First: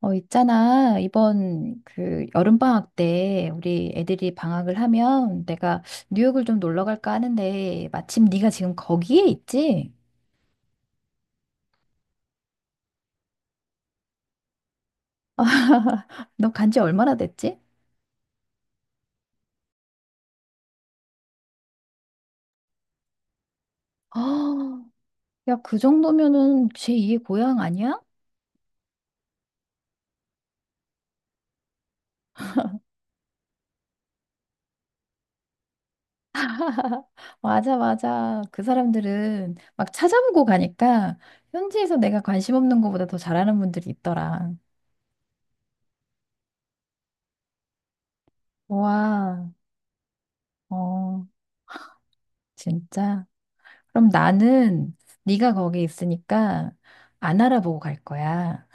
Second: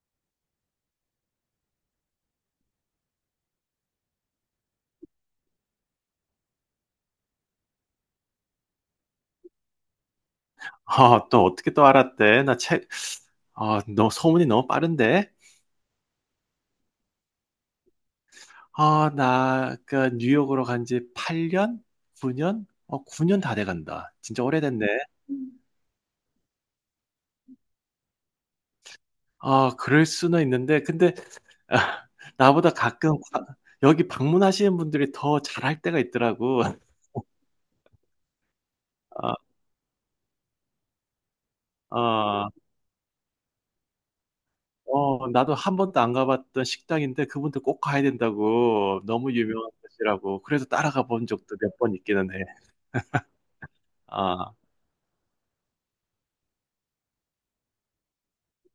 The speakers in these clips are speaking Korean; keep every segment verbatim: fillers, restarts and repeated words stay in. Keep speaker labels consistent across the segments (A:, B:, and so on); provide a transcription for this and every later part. A: 어, 있잖아. 이번 그 여름방학 때 우리 애들이 방학을 하면 내가 뉴욕을 좀 놀러 갈까 하는데, 마침 네가 지금 거기에 있지?
B: 아, 또 어떻게 또 알았대? 나 책, 아, 너 소문이 너무 빠른데?
A: 너 간지 얼마나 됐지?
B: 아, 나, 그, 뉴욕으로 간지 팔 년? 구 년? 어, 구 년 다 돼간다. 진짜
A: 아,
B: 오래됐네.
A: 야, 그 정도면은 제이의 고향 아니야?
B: 아, 그럴 수는 있는데, 근데, 아, 나보다 가끔, 가- 여기 방문하시는 분들이 더 잘할 때가 있더라고.
A: 맞아, 맞아. 그
B: 아,
A: 사람들은 막 찾아보고 가니까 현지에서 내가
B: 아,
A: 관심 없는 것보다 더 잘하는 분들이 있더라.
B: 어, 나도 한 번도 안 가봤던 식당인데, 그분들 꼭 가야 된다고. 너무
A: 와,
B: 유명한 곳이라고. 그래서 따라가
A: 어,
B: 본 적도 몇 번 있기는 해.
A: 진짜. 그럼
B: 아.
A: 나는 네가 거기 있으니까 안 알아보고 갈 거야.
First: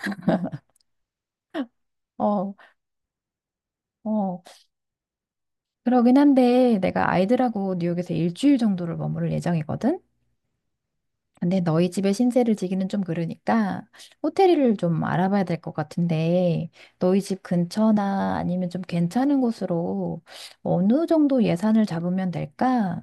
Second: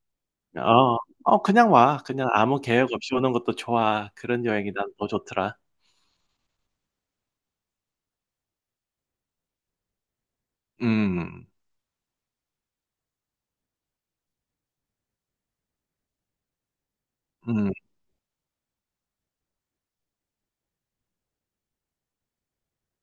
B: 어. 어, 그냥 와. 그냥
A: 어,
B: 아무 계획 없이 오는 것도 좋아.
A: 어.
B: 그런 여행이 난 더 좋더라.
A: 그러긴 한데 내가 아이들하고 뉴욕에서 일주일 정도를 머무를 예정이거든.
B: 음.
A: 근데 너희 집에 신세를 지기는 좀 그러니까 호텔을 좀 알아봐야 될 것 같은데, 너희 집
B: 음.
A: 근처나 아니면 좀 괜찮은 곳으로 어느 정도 예산을 잡으면 될까?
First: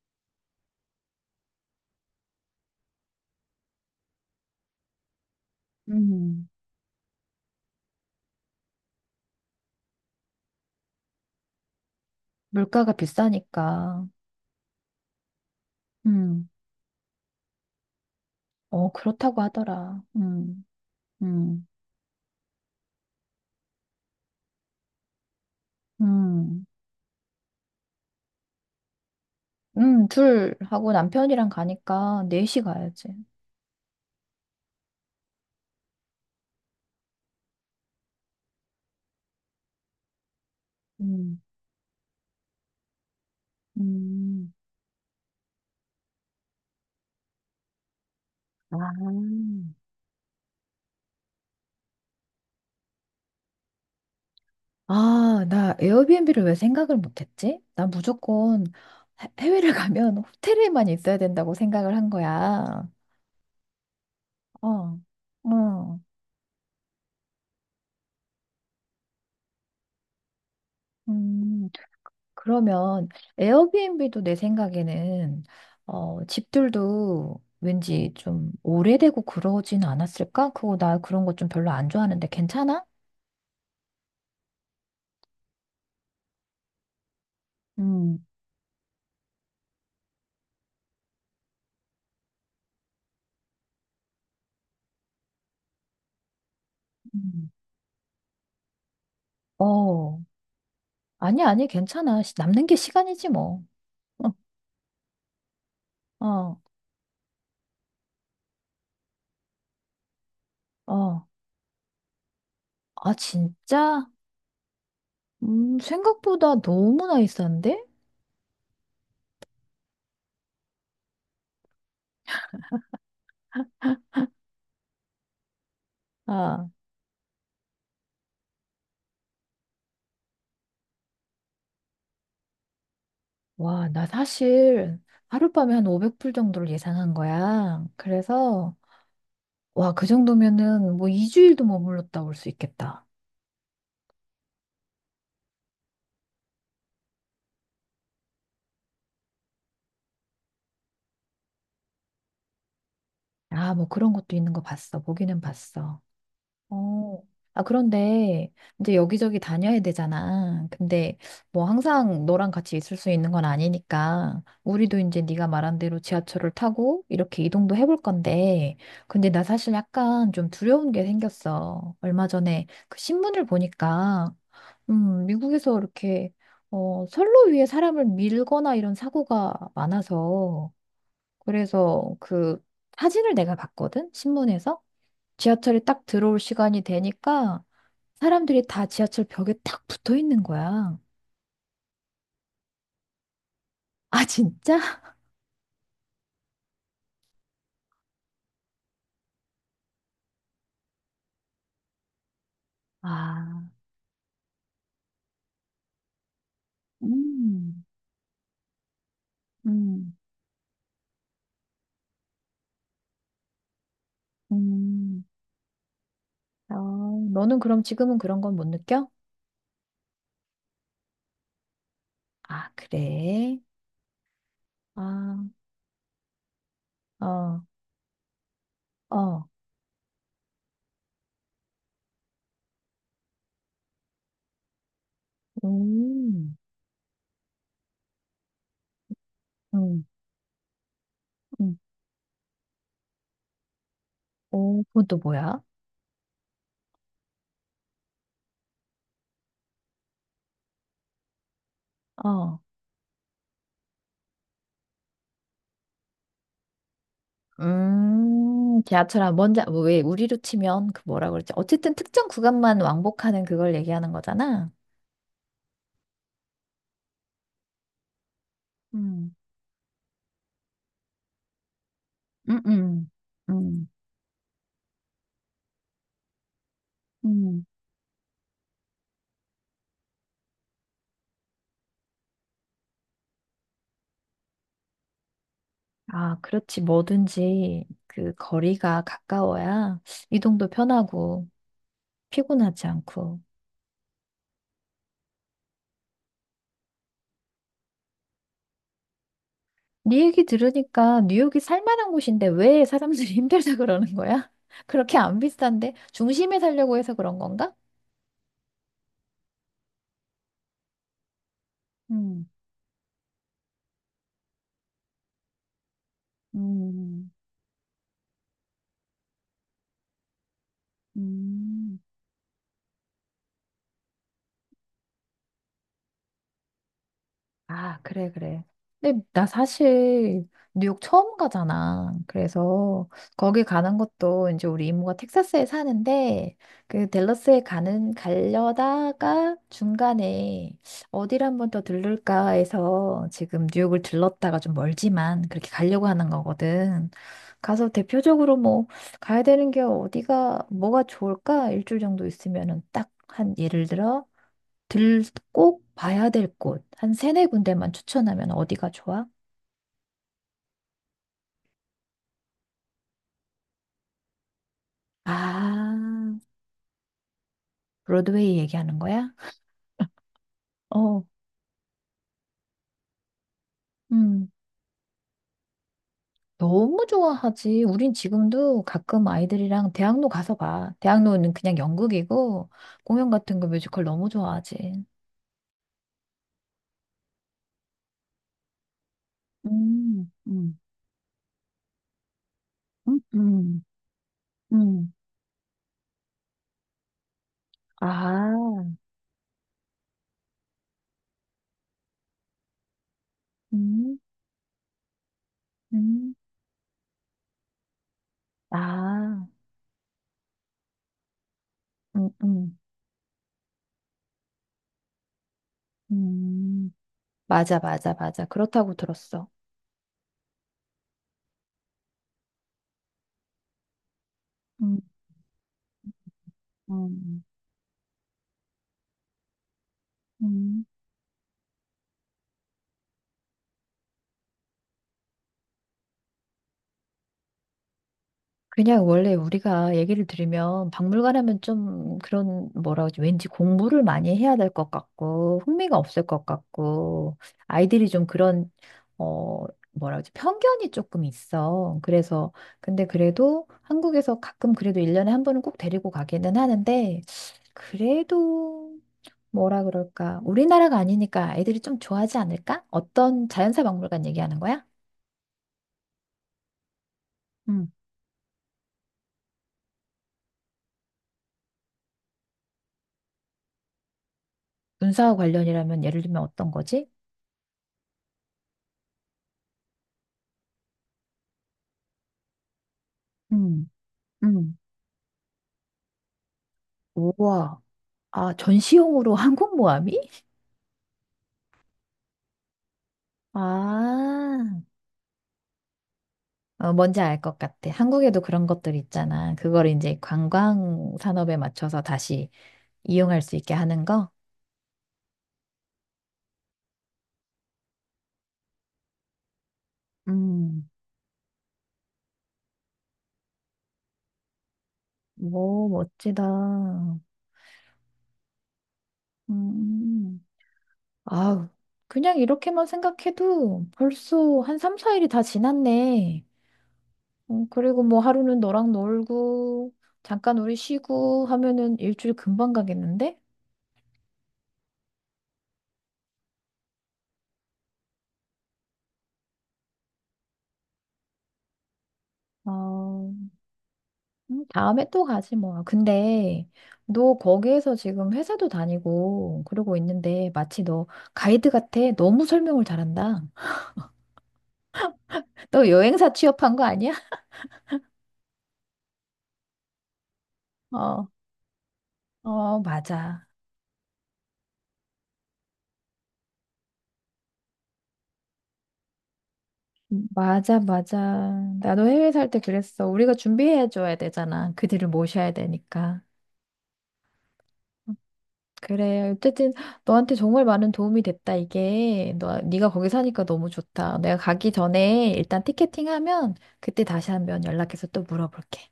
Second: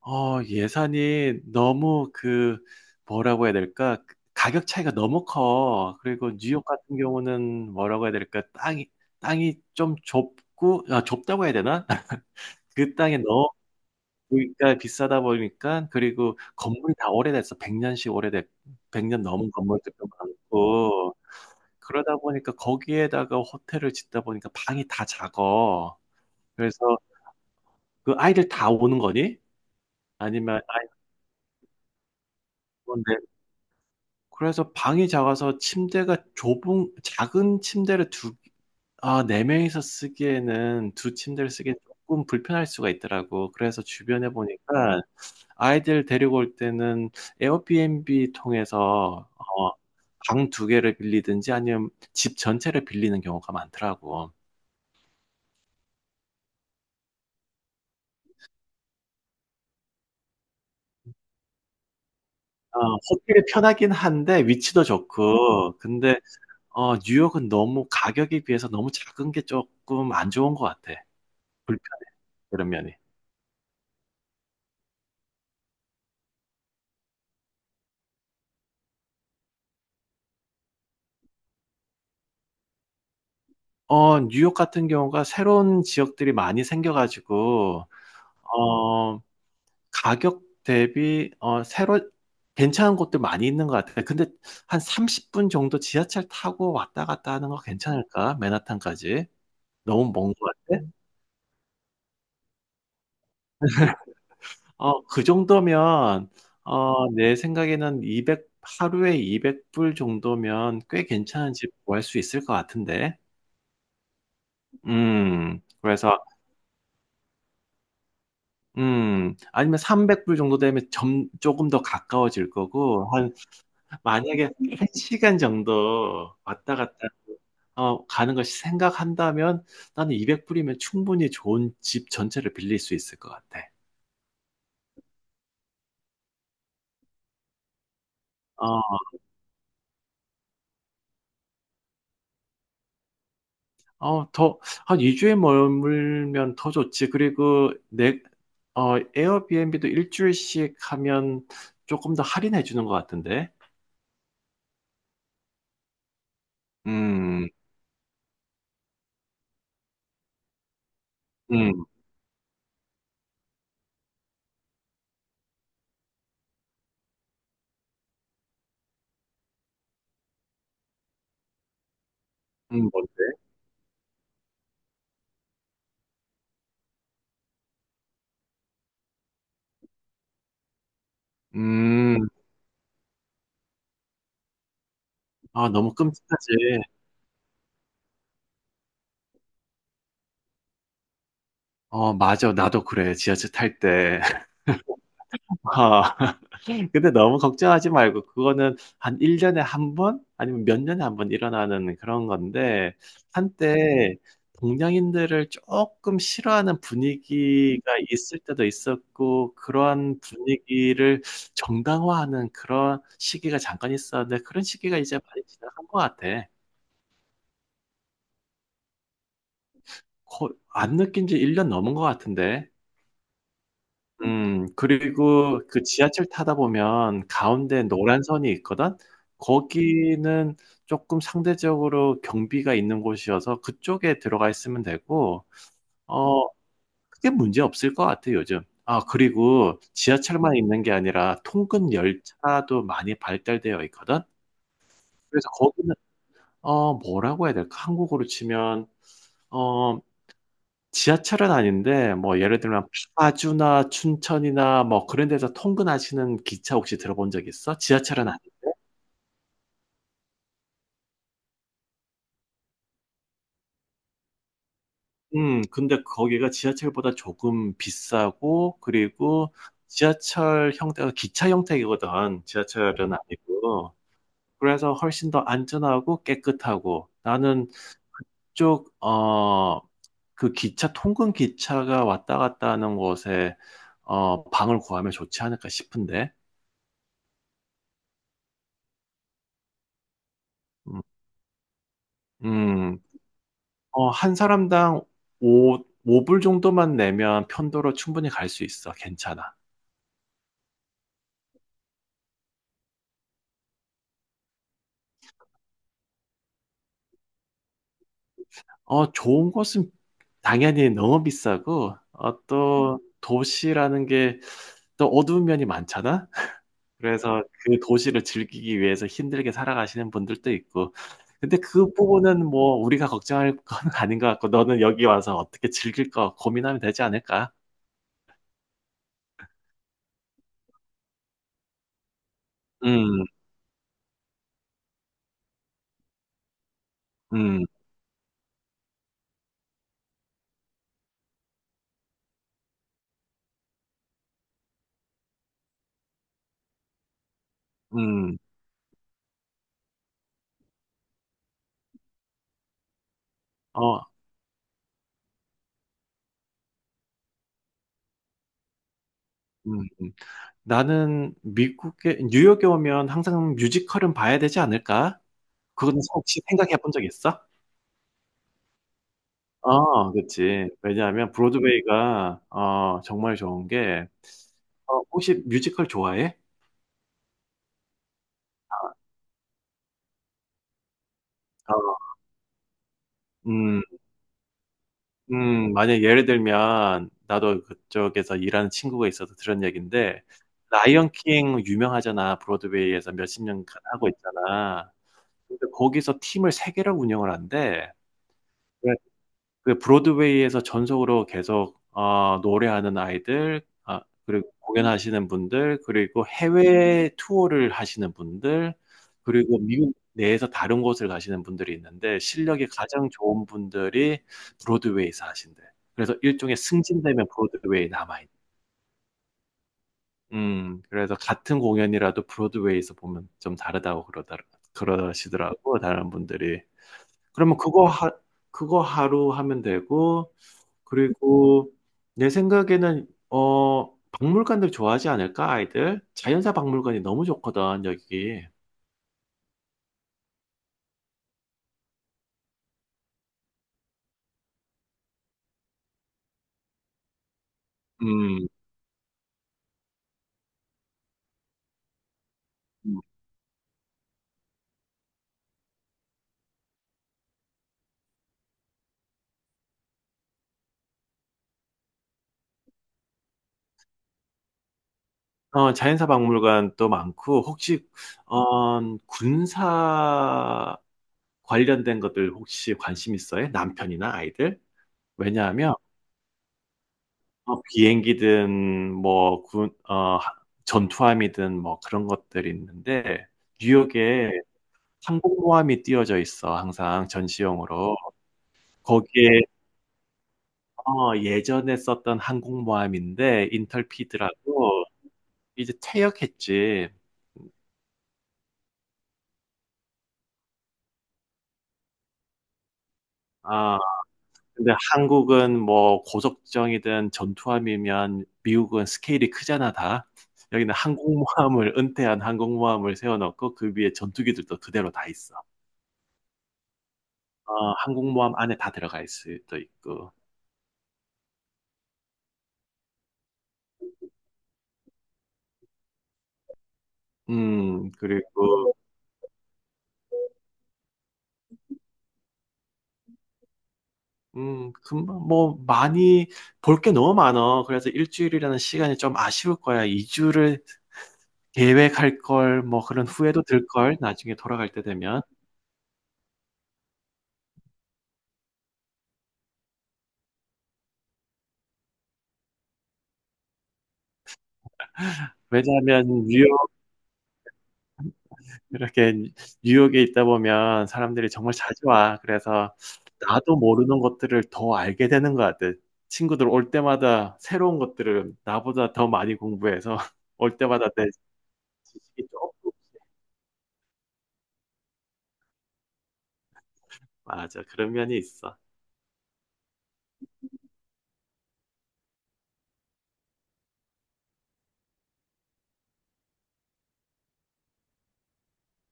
B: 어, 예산이 너무 그, 뭐라고 해야 될까? 그 가격 차이가 너무 커. 그리고
A: 음,
B: 뉴욕 같은 경우는 뭐라고 해야 될까? 땅이 땅이 좀 좁고, 아, 좁다고 해야 되나?
A: 물가가
B: 그 땅이 너무
A: 비싸니까.
B: 그러니까 비싸다 보니까. 그리고
A: 음,
B: 건물이 다 오래됐어. 백 년씩 오래됐
A: 어,
B: 백 년
A: 그렇다고
B: 넘은
A: 하더라.
B: 건물들도
A: 음,
B: 많고,
A: 음,
B: 그러다 보니까 거기에다가 호텔을 짓다 보니까 방이 다 작아.
A: 음.
B: 그래서 그 아이들 다 오는 거니?
A: 음, 둘
B: 아니면 아이
A: 하고 남편이랑 가니까 넷시 가야지.
B: 오는데, 그래서 방이 작아서 침대가 좁은 작은 침대를 두 아, 네 명이서 쓰기에는 두
A: 음.
B: 침대를 쓰기엔 조금 불편할 수가 있더라고. 그래서 주변에
A: 음,
B: 보니까 아이들 데리고 올 때는 에어비앤비
A: 아,
B: 통해서, 어, 방 두 개를 빌리든지 아니면 집 전체를 빌리는 경우가 많더라고.
A: 아, 나 에어비앤비를 왜 생각을 못했지? 나 무조건 해- 해외를 가면 호텔에만 있어야 된다고 생각을 한
B: 어,
A: 거야.
B: 호텔이 편하긴 한데
A: 어,
B: 위치도 좋고.
A: 어.
B: 근데, 어, 뉴욕은 너무 가격에 비해서 너무 작은 게 쪼끔 안 좋은 것 같아.
A: 음,
B: 불편해, 그런 면이.
A: 그러면 에어비앤비도 내 생각에는 어, 집들도 왠지 좀 오래되고 그러진 않았을까? 그거 나 그런 거 좀 별로 안 좋아하는데 괜찮아?
B: 어, 뉴욕 같은 경우가 새로운 지역들이 많이 생겨 가지고,
A: 음.
B: 어, 가격 대비 어 새로 괜찮은 곳들 많이 있는 것 같아. 근데 한 삼십 분 정도 지하철 타고 왔다 갔다 하는 거 괜찮을까? 맨하탄까지. 너무
A: 어,
B: 먼 것 같아?
A: 아니, 아니, 괜찮아. 시- 남는 게 시간이지, 뭐.
B: 어, 그
A: 어,
B: 정도면,
A: 어,
B: 어, 내 생각에는 이백 하루에 이백 불 정도면 꽤
A: 어.
B: 괜찮은 집 구할 수 있을 것
A: 아,
B: 같은데.
A: 진짜?
B: 음,
A: 음,
B: 그래서,
A: 생각보다 너무나 비싼데?
B: 음, 아니면 삼백 불 정도 되면 점, 조금 더 가까워질 거고, 한, 만약에 한 시간 정도
A: 아,
B: 왔다 갔다, 어, 가는 것이 생각한다면 나는 이백 불이면 충분히 좋은 집 전체를 빌릴 수 있을 것 같아.
A: 와, 나 사실 하룻밤에 한 오백 불 정도를 예상한 거야. 그래서,
B: 어,
A: 와, 그 정도면은 뭐 이 주일도 머물렀다 올 수 있겠다.
B: 어, 더, 한 이 주에 머물면 더 좋지. 그리고 내, 어, 에어비앤비도 일주일씩 하면 조금 더 할인해 주는 것 같은데.
A: 아, 뭐 그런 것도 있는 거 봤어. 보기는 봤어. 어.
B: 음,
A: 아, 그런데 이제 여기저기 다녀야 되잖아. 근데 뭐
B: 음,
A: 항상 너랑 같이 있을 수 있는 건 아니니까, 우리도 이제 네가 말한 대로 지하철을 타고 이렇게 이동도 해볼 건데, 근데 나 사실 약간 좀 두려운 게 생겼어. 얼마 전에
B: 음,
A: 그
B: 뭔데?
A: 신문을 보니까 음, 미국에서 이렇게 어, 선로 위에 사람을 밀거나 이런 사고가 많아서 그래서
B: 음,
A: 그 사진을 내가 봤거든, 신문에서.
B: 아,
A: 지하철이
B: 너무
A: 딱 들어올 시간이
B: 끔찍하지.
A: 되니까 사람들이 다 지하철 벽에 딱 붙어 있는 거야.
B: 어, 맞아. 나도 그래. 지하철 탈 때.
A: 아, 진짜?
B: 근데 너무 걱정하지 말고, 그거는 한 일 년에 한 번? 아니면 몇 년에 한 번 일어나는 그런 건데,
A: 아,
B: 한때 동양인들을 조금 싫어하는
A: 음,
B: 분위기가 있을 때도 있었고,
A: 음,
B: 그러한 분위기를 정당화하는 그런 시기가 잠깐 있었는데, 그런 시기가 이제
A: 음.
B: 많이 지나간 것 같아.
A: 어, 너는 그럼 지금은 그런 건 못 느껴?
B: 거- 안 느낀 지 일 년 넘은 것 같은데.
A: 아, 그래?
B: 음,
A: 아,
B: 그리고 그 지하철 타다 보면
A: 어,
B: 가운데 노란 선이 있거든.
A: 어,
B: 거기는 쪼끔 상대적으로 경비가 있는 곳이어서 그쪽에 들어가 있으면 되고, 어,
A: 음,
B: 크게 문제 없을 것 같아 요즘. 아, 그리고
A: 음,
B: 지하철만 있는 게 아니라
A: 음.
B: 통근 열차도 많이 발달되어 있거든.
A: 오, 그건 또
B: 그래서
A: 뭐야?
B: 거기는, 어, 뭐라고 해야 될까? 한국으로 치면, 어, 지하철은 아닌데 뭐
A: 어,
B: 예를 들면 파주나 춘천이나 뭐 그런 데서 통근하시는 기차 혹시 들어본 적 있어? 지하철은 아니
A: 음, 지하철 안 먼저, 뭐 왜, 우리로 치면 그 뭐라 그러지? 어쨌든 특정 구간만 왕복하는 그걸 얘기하는 거잖아.
B: 음, 근데 거기가 지하철보다 조금 비싸고,
A: 음
B: 그리고 지하철 형태가 기차 형태이거든.
A: 음, 음,
B: 지하철은
A: 음.
B: 아니고. 그래서 훨씬 더 안전하고 깨끗하고.
A: 음.
B: 나는 그쪽 어 그 기차 통근 기차가 왔다 갔다 하는 곳에, 어, 방을 구하면 좋지 않을까 싶은데.
A: 아, 그렇지. 뭐든지 그 거리가 가까워야 이동도
B: 음.
A: 편하고 피곤하지
B: 음.
A: 않고.
B: 어, 한 사람당 5, 오불 정도만 내면 편도로 충분히 갈 수 있어. 괜찮아.
A: 네 얘기 들으니까 뉴욕이 살만한 곳인데 왜 사람들이 힘들다 그러는 거야? 그렇게 안 비싼데 중심에 살려고 해서 그런 건가?
B: 어, 좋은 곳은 당연히 너무 비싸고, 어,
A: 음,
B: 또 도시라는 게 또 어두운 면이 많잖아?
A: 음,
B: 그래서 그 도시를 즐기기 위해서 힘들게 살아가시는 분들도 있고. 근데 그
A: 음.
B: 부분은 뭐 우리가 걱정할 건 아닌 것 같고, 너는 여기 와서 어떻게 즐길 거 고민하면 되지 않을까?
A: 아, 그래, 그래. 근데 나 사실 뉴욕 처음 가잖아. 그래서
B: 음,
A: 거기 가는 것도 이제 우리 이모가 텍사스에 사는데, 그 댈러스에
B: 음,
A: 가는 가려다가 중간에 어디를 한 번 더 들를까 해서 지금 뉴욕을 들렀다가 좀 멀지만 그렇게 가려고 하는 거거든. 가서
B: 음,
A: 대표적으로 뭐 가야 되는 게 어디가 뭐가 좋을까? 일주일 정도 있으면은 딱 한 예를
B: 어,
A: 들어 들, 꼭 봐야 될 곳, 한 세네 군데만 추천하면 어디가 좋아?
B: 음. 나는 미국에, 뉴욕에 오면 항상 뮤지컬은 봐야 되지 않을까?
A: 아,
B: 그거는 혹시 생각해 본 적 있어?
A: 브로드웨이 얘기하는 거야?
B: 어, 그치.
A: 어,
B: 왜냐하면 브로드웨이가, 어, 정말 좋은 게,
A: 음,
B: 어, 혹시 뮤지컬 좋아해?
A: 너무 좋아하지. 우린 지금도 가끔 아이들이랑 대학로 가서 봐. 대학로는
B: 어,
A: 그냥 연극이고, 공연 같은 거
B: 음,
A: 뮤지컬 너무 좋아하지.
B: 음, 만약 예를 들면, 나도 그쪽에서 일하는 친구가 있어서 들은 얘기인데,
A: 음, 음,
B: 라이언 킹 유명하잖아. 브로드웨이에서
A: 음,
B: 몇 십 년간
A: 음,
B: 하고 있잖아.
A: 음.
B: 근데 거기서 팀을 세 개를 운영을 한대.
A: 아,
B: 그 브로드웨이에서 전속으로 계속, 어, 노래하는 아이들. 아
A: 음,
B: 그리고 공연하시는 분들. 그리고
A: 음,
B: 해외 투어를 하시는 분들.
A: 아,
B: 그리고 미국 내에서 다른 곳을 가시는 분들이 있는데,
A: 음,
B: 실력이
A: 음,
B: 가장 좋은 분들이 브로드웨이에서 하신대. 그래서 일종의
A: 음.
B: 승진되면
A: 맞아,
B: 브로드웨이에
A: 맞아,
B: 남아있.
A: 맞아. 그렇다고 들었어.
B: 음, 그래서 같은 공연이라도 브로드웨이에서 보면 좀 다르다고 그러다,
A: 음,
B: 그러시더라고 다른 분들이.
A: 음,
B: 그러면 그거 하 그거 하루 하면 되고.
A: 음.
B: 그리고 내 생각에는, 어, 박물관들 좋아하지 않을까 아이들? 자연사 박물관이 너무 좋거든 여기.
A: 그냥 원래 우리가 얘기를 들으면 박물관 하면 좀 그런, 뭐라 그러지, 왠지 공부를 많이 해야 될 것 같고 흥미가 없을 것 같고 아이들이 좀
B: 음,
A: 그런 어, 뭐라 그러지, 편견이 조금 있어. 그래서
B: 음,
A: 근데 그래도 한국에서 가끔 그래도 일 년에 한 번은 꼭 데리고 가기는 하는데, 그래도 뭐라 그럴까 우리나라가 아니니까 아이들이 좀 좋아하지 않을까? 어떤 자연사 박물관 얘기하는 거야?
B: 어, 자연사 박물관도 많고, 혹시,
A: 음,
B: 어, 군사 관련된 것들 혹시 관심 있어요? 남편이나 아이들?
A: 문사와
B: 왜냐하면,
A: 관련이라면 예를 들면 어떤 거지?
B: 어, 비행기든 뭐 군, 어, 하- 전투함이든 뭐 그런 것들이 있는데, 뉴욕에
A: 음.
B: 항공모함이 띄워져 있어 항상
A: 우와.
B: 전시용으로.
A: 아, 전시용으로
B: 거기에,
A: 한국 모아미?
B: 어, 예전에 썼던 항공모함인데,
A: 아,
B: 인털피드라고. 이제 퇴역했지.
A: 어, 뭔지 알 것 같아. 한국에도 그런 것들 있잖아. 그걸 이제 관광 산업에 맞춰서 다시 이용할 수 있게
B: 아,
A: 하는 거?
B: 근데 한국은 뭐 고속정이든 전투함이면, 미국은 스케일이 크잖아 다. 여기는
A: 음,
B: 항공모함을 은퇴한 항공모함을 세워 놓고 그 위에 전투기들도 그대로 다 있어.
A: 오, 멋지다.
B: 어, 항공모함 안에 다 들어가 있을 수도 있고.
A: 음, 아우, 그냥 이렇게만 생각해도 벌써 한 삼, 사 일이 다 지났네. 어,
B: 음,
A: 그리고 뭐 하루는
B: 그리고,
A: 너랑 놀고, 잠깐 우리 쉬고 하면은 일주일 금방 가겠는데?
B: 음, 금방 뭐 많이 볼 게 너무 많어. 그래서 일주일이라는 시간이 좀 아쉬울 거야. 이 주를 계획할 걸,
A: 아,
B: 뭐 그런 후회도 들 걸 나중에
A: 음,
B: 돌아갈 때
A: 다음에
B: 되면.
A: 또 가지 뭐. 근데 너 거기에서 지금 회사도 다니고 그러고 있는데 마치 너 가이드 같아. 너무 설명을 잘한다. 너
B: 왜냐하면
A: 여행사
B: 뉴욕
A: 취업한 거 아니야?
B: 이렇게 뉴욕에 있다 보면
A: 어,
B: 사람들이 정말 자주 와. 그래서
A: 어, 맞아.
B: 나도 모르는 것들을 더 알게 되는 것 같아. 친구들 올 때마다 새로운 것들을 나보다 더 많이 공부해서 올
A: 맞아,
B: 때마다 내
A: 맞아.
B: 시
A: 나도
B: 기
A: 해외 살 때
B: 조금
A: 그랬어. 우리가 준비해 줘야 되잖아. 그들을 모셔야 되니까.
B: 맞아. 그런 면이 있어.
A: 그래. 어쨌든 너한테 정말 많은 도움이 됐다. 이게 너 네가 거기 사니까 너무 좋다. 내가 가기 전에 일단 티켓팅하면 그때 다시 한번 연락해서 또 물어볼게.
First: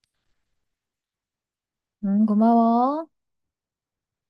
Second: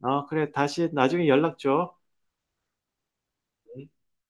B: 어, 그래. 다시 나중에 연락 줘.
A: 음, 고마워.
B: 음.